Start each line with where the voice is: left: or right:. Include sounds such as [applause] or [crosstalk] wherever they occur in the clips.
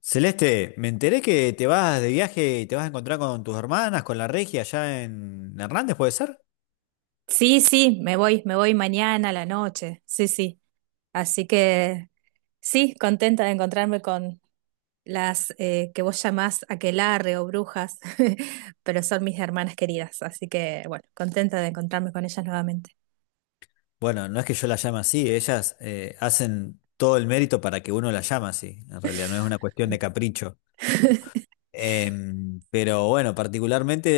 left: Celeste, me enteré que te vas de viaje y te vas a encontrar con tus hermanas, con la Regia allá en Hernández, ¿puede ser?
right: Sí, sí, me voy mañana a la noche. Sí, sí. Así que sí, contenta de encontrarme con las que vos llamás aquelarre o brujas, [laughs] pero son mis hermanas queridas. Así que bueno, contenta de encontrarme con ellas nuevamente.
left: Bueno, no es que yo la llame así, ellas hacen todo el mérito para que uno la llame así. En realidad no es una
right: [laughs]
left: cuestión de capricho. Pero bueno, particularmente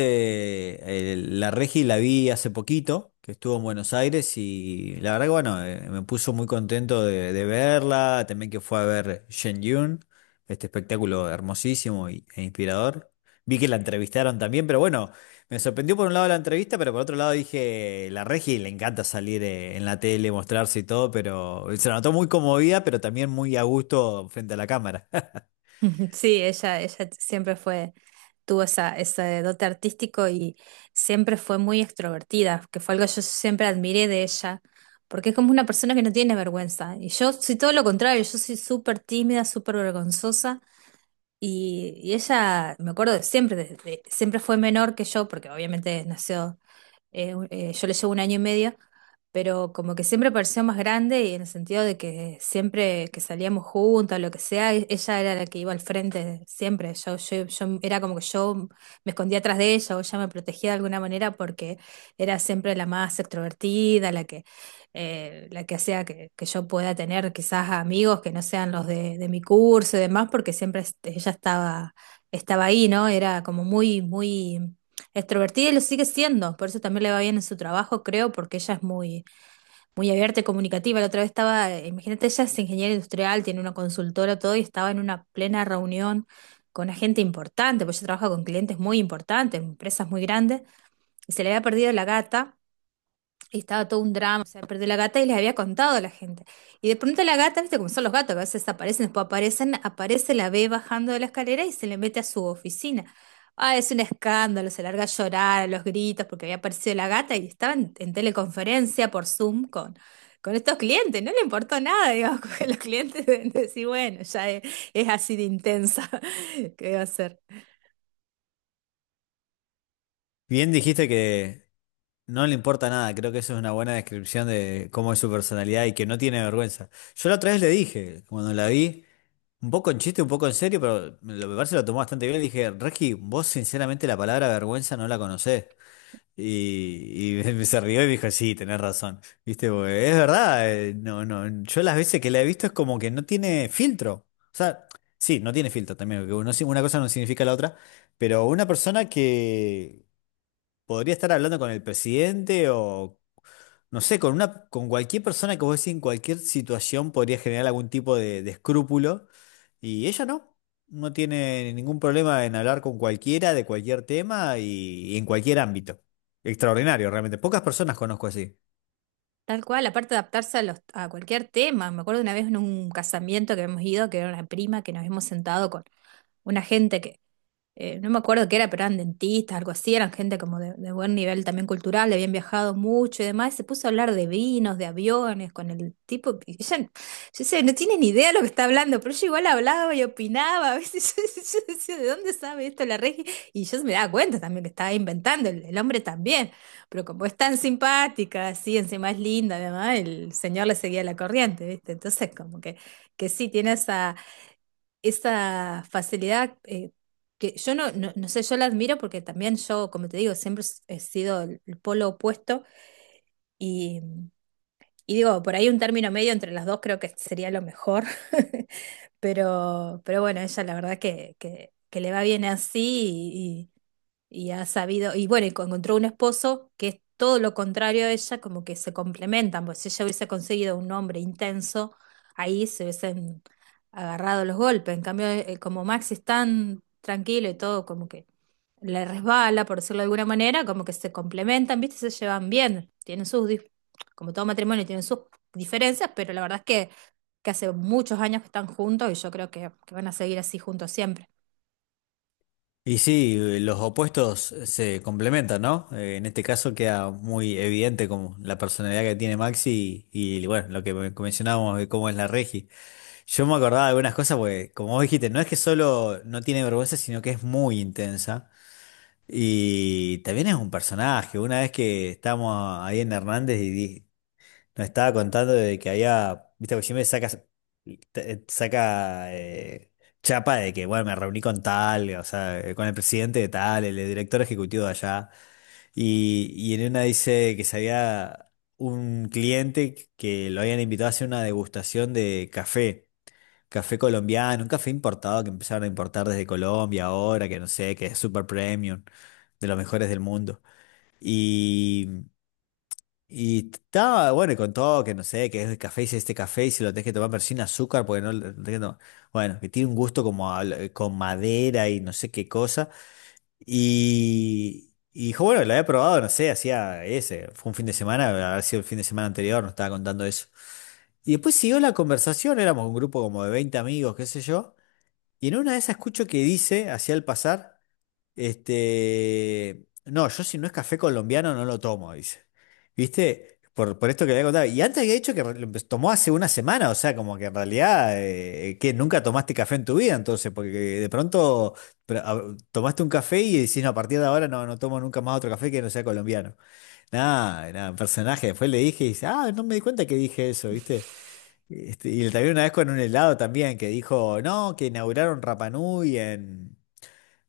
left: la Regi la vi hace poquito, que estuvo en Buenos Aires y la verdad que bueno, me puso muy contento de verla, también que fue a ver Shen Yun, este espectáculo hermosísimo e inspirador. Vi que la entrevistaron también, pero bueno, me sorprendió por un lado la entrevista, pero por otro lado dije, la Regi le encanta salir en la tele, mostrarse y todo, pero se la notó muy conmovida, pero también muy a gusto frente a la cámara. [laughs]
right: [laughs] Ujú. Sí, ella siempre fue, tuvo esa, ese dote artístico y siempre fue muy extrovertida, que fue algo que yo siempre admiré de ella, porque es como una persona que no tiene vergüenza. Y yo soy todo lo contrario, yo soy súper tímida, súper vergonzosa. Y ella, me acuerdo de siempre, siempre fue menor que yo, porque obviamente nació yo le llevo un año y medio, pero como que siempre pareció más grande y en el sentido de que siempre que salíamos juntas, lo que sea, ella era la que iba al frente siempre. Era como que yo me escondía atrás de ella o ella me protegía de alguna manera porque era siempre la más extrovertida, la que hacía que yo pueda tener quizás amigos que no sean los de mi curso y demás, porque siempre este, estaba ahí, ¿no? Era como muy, muy... extrovertida y lo sigue siendo, por eso también le va bien en su trabajo, creo, porque ella es muy, muy abierta y comunicativa. La otra vez estaba, imagínate, ella es ingeniera industrial, tiene una consultora, todo, y estaba en una plena reunión con una gente importante, porque ella trabaja con clientes muy importantes, empresas muy grandes, y se le había perdido la gata. Y estaba todo un drama, o sea, perdió la gata y les había contado a la gente. Y de pronto la gata, viste cómo son los gatos, que a veces aparecen, después aparecen, aparece, la ve bajando de la escalera y se le mete a su oficina. Ah, es un escándalo, se larga a llorar, a los gritos, porque había aparecido la gata y estaba en teleconferencia por Zoom con estos clientes, no le importó nada, digamos, [laughs] porque los clientes deben decir, bueno, ya es así de intensa. [laughs] ¿Qué va a ser?
left: Bien dijiste que no le importa nada, creo que eso es una buena descripción de cómo es su personalidad y que no tiene vergüenza. Yo la otra vez le dije, cuando la vi, un poco en chiste, un poco en serio, pero me parece que lo tomó bastante bien, le dije, Regi, vos sinceramente la palabra vergüenza no la conocés. Y [laughs] se rió y me dijo, sí, tenés razón. Viste, porque es verdad, no, no, yo las veces que la he visto es como que no tiene filtro. O sea, sí, no tiene filtro también, porque una cosa no significa la otra. Pero una persona que podría estar hablando con el presidente o, no sé, con una, con cualquier persona que vos decís en cualquier situación podría generar algún tipo de escrúpulo. Y ella no, no tiene ningún problema en hablar con cualquiera de cualquier tema y en cualquier ámbito. Extraordinario, realmente. Pocas personas conozco así.
right: Tal cual, aparte de adaptarse a, los, a cualquier tema. Me acuerdo una vez en un casamiento que hemos ido, que era una prima, que nos hemos sentado con una gente que no me acuerdo qué era, pero eran dentistas, algo así, eran gente como de buen nivel también cultural, habían viajado mucho y demás, y se puso a hablar de vinos, de aviones, con el tipo, y ella, yo decía, no tiene ni idea de lo que está hablando, pero yo igual hablaba y opinaba, a veces, [laughs] yo decía, ¿de dónde sabe esto la Regi? Y yo me daba cuenta también que estaba inventando, el hombre también, pero como es tan simpática, así, encima es linda, además, el señor le seguía la corriente, ¿viste? Entonces como que sí, tiene esa esa facilidad, que yo no, no, no sé, yo la admiro porque también yo, como te digo, he sido el polo opuesto y, y digo, por ahí un término medio entre las dos creo que sería lo mejor. [laughs] Pero bueno, ella la verdad que le va bien así y ha sabido, y bueno, encontró un esposo que es todo lo contrario a ella, como que se complementan, pues si ella hubiese conseguido un hombre intenso, ahí se hubiesen agarrado los golpes. En cambio, como Max es tan tranquilo y todo, como que le resbala, por decirlo de alguna manera, como que se complementan, ¿viste? Se llevan bien, tienen sus, como todo matrimonio, tienen sus diferencias, pero la verdad es que hace muchos años que están juntos y yo creo que van a seguir así juntos siempre.
left: Y sí, los opuestos se complementan, ¿no? En este caso queda muy evidente como la personalidad que tiene Maxi bueno, lo que mencionábamos de cómo es la Regi. Yo me acordaba de algunas cosas porque, como vos dijiste, no es que solo no tiene vergüenza, sino que es muy intensa. Y también es un personaje. Una vez que estábamos ahí en Hernández y nos estaba contando de que había, viste, porque siempre saca, saca chapa de que, bueno, me reuní con tal, o sea, con el presidente de tal, el director ejecutivo de allá. Y en una dice que se había un cliente que lo habían invitado a hacer una degustación de café. Café colombiano, un café importado que empezaron a importar desde Colombia ahora, que no sé, que es super premium, de los mejores del mundo. Y, y estaba, bueno, y con todo, que no sé, que es el café, si este café, y si lo tenés que tomar, pero sin azúcar, porque no lo tenés que tomar. Bueno, que tiene un gusto con madera y no sé qué cosa. Y dijo, bueno, lo había probado, no sé, hacía ese, fue un fin de semana, habrá sido el fin de semana anterior, nos estaba contando eso. Y después siguió la conversación, éramos un grupo como de 20 amigos, qué sé yo. Y en una de esas escucho que dice, hacia el pasar, este, no, yo si no es café colombiano no lo tomo, dice. ¿Viste? Por esto que le había contado. Y antes había dicho que tomó hace una semana, o sea, como que en realidad, que nunca tomaste café en tu vida, entonces, porque de pronto pero, tomaste un café y decís, no, a partir de ahora no, no tomo nunca más otro café que no sea colombiano. Nada, nada, un personaje. Después le dije y dice, ah, no me di cuenta que dije eso, ¿viste? Este, y le también una vez con un helado también, que dijo, no, que inauguraron Rapa Nui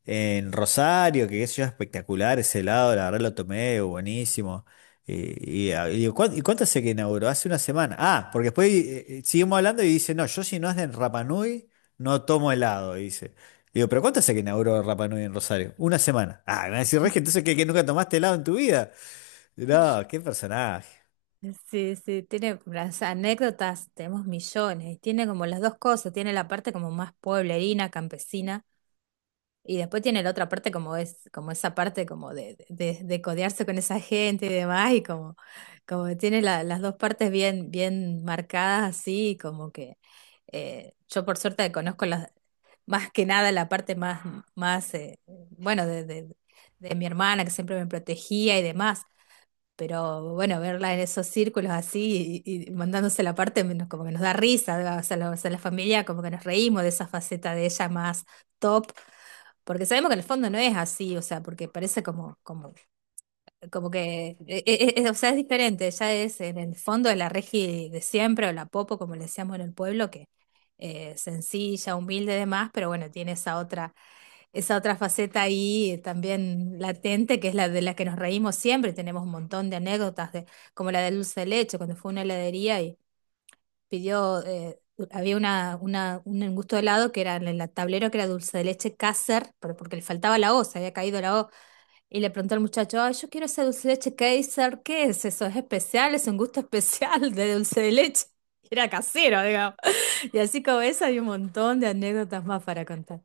left: en Rosario, que qué sé yo, espectacular ese helado, la verdad lo tomé, buenísimo. Y digo, "¿Cuán- ¿y cuánto hace que inauguró? Hace una semana. Ah, porque después seguimos hablando y dice, no, yo si no es de Rapa Nui, no tomo helado, dice. Digo, pero ¿cuánto hace que inauguró Rapa Nui en Rosario? Una semana. Ah, me va a decir, Regi, entonces ¿qué, que, nunca tomaste helado en tu vida. No, qué personaje.
right: Sí, sí, tiene las anécdotas, tenemos millones, y tiene como las dos cosas, tiene la parte como más pueblerina, campesina, y después tiene la otra parte como es, como esa parte como de codearse con esa gente y demás, y como, como que tiene las dos partes bien, bien marcadas así, y como que yo por suerte conozco las, más que nada la parte más, más bueno, de mi hermana que siempre me protegía y demás, pero bueno, verla en esos círculos así y mandándose la parte menos como que nos da risa, ¿verdad? O sea, la, o sea, la familia como que nos reímos de esa faceta de ella más top, porque sabemos que en el fondo no es así, o sea, porque parece como, como, como que, o sea, es diferente, ella es en el fondo de la Regi de siempre, o la Popo, como le decíamos en el pueblo, que sencilla, humilde y demás, pero bueno, tiene esa otra faceta ahí, también latente, que es la de la que nos reímos siempre. Tenemos un montón de anécdotas, de, como la de dulce de leche, cuando fue a una heladería y pidió, había una, un gusto de helado que era en el tablero que era dulce de leche Kaiser, pero porque le faltaba la O, se había caído la O. Y le preguntó al muchacho, ay, yo quiero ese dulce de leche Kaiser, ¿qué es eso? ¿Es especial? ¿Es un gusto especial de dulce de leche? [laughs] Era casero, digamos. Y así como esa hay un montón de anécdotas más para contar.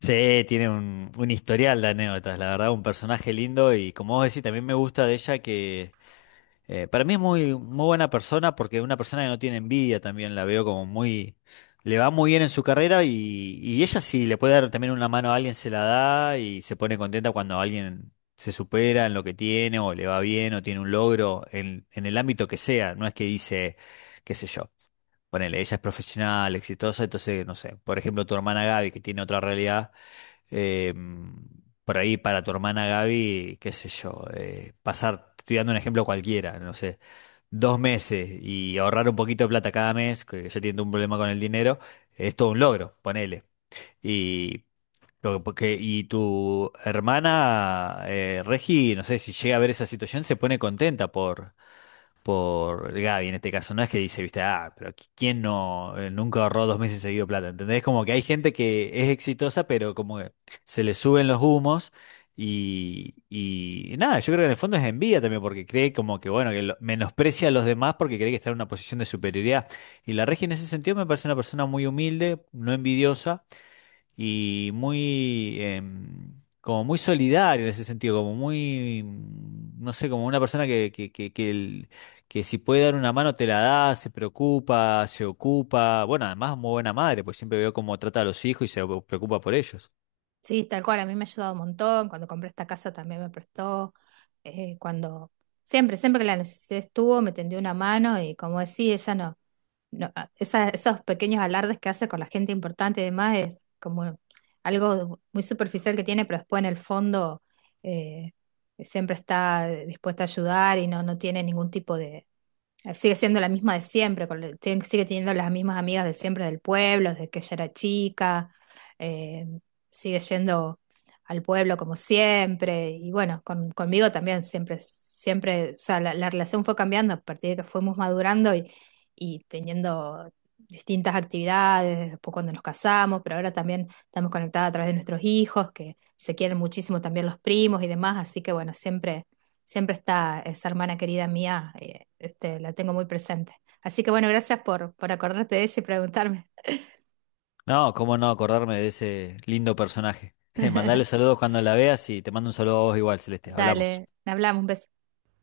left: Sí, tiene un historial de anécdotas, la verdad, un personaje lindo y como vos decís, también me gusta de ella que para mí es muy buena persona porque es una persona que no tiene envidia también, la veo como muy, le va muy bien en su carrera y ella si le puede dar también una mano a alguien se la da y se pone contenta cuando alguien se supera en lo que tiene o le va bien o tiene un logro en el ámbito que sea, no es que dice, qué sé yo, ponele, ella es profesional, exitosa, entonces, no sé, por ejemplo, tu hermana Gaby que tiene otra realidad eh, por ahí para tu hermana Gaby, qué sé yo, pasar, te estoy dando un ejemplo cualquiera, no sé, dos meses y ahorrar un poquito de plata cada mes, que ya tiene un problema con el dinero, es todo un logro, ponele. Y, lo porque, y tu hermana Regi, no sé, si llega a ver esa situación, se pone contenta por Gaby en este caso. No es que dice, viste, ah, pero ¿quién no nunca ahorró dos meses seguido plata? ¿Entendés? Como que hay gente que es exitosa, pero como que se le suben los humos. Y nada, yo creo que en el fondo es envidia también, porque cree como que, bueno, menosprecia a los demás porque cree que está en una posición de superioridad. Y la Regi en ese sentido me parece una persona muy humilde, no envidiosa y muy, como muy solidario en ese sentido, como muy, no sé, como una persona que que si puede dar una mano te la da, se preocupa, se ocupa. Bueno, además muy buena madre, pues siempre veo cómo trata a los hijos y se preocupa por ellos.
right: Sí, tal cual, a mí me ha ayudado un montón. Cuando compré esta casa también me prestó, cuando siempre, siempre que la necesidad estuvo, me tendió una mano y como decía, ella no, esos pequeños alardes que hace con la gente importante y demás es como algo muy superficial que tiene, pero después en el fondo, eh, siempre está dispuesta a ayudar y no, no tiene ningún tipo de, sigue siendo la misma de siempre, con sigue teniendo las mismas amigas de siempre del pueblo, desde que ella era chica, eh, sigue yendo al pueblo como siempre, y bueno, conmigo también siempre, siempre, o sea, la relación fue cambiando a partir de que fuimos madurando y teniendo distintas actividades, después cuando nos casamos, pero ahora también estamos conectadas a través de nuestros hijos, que se quieren muchísimo también los primos y demás, así que bueno, siempre siempre está esa hermana querida mía, este, la tengo muy presente. Así que bueno, gracias por acordarte de ella y preguntarme.
left: No, cómo no acordarme de ese lindo personaje. [laughs] Mandale saludos cuando la veas y te mando un saludo a vos igual, Celeste. Hablamos.
right: Dale, hablamos, un beso.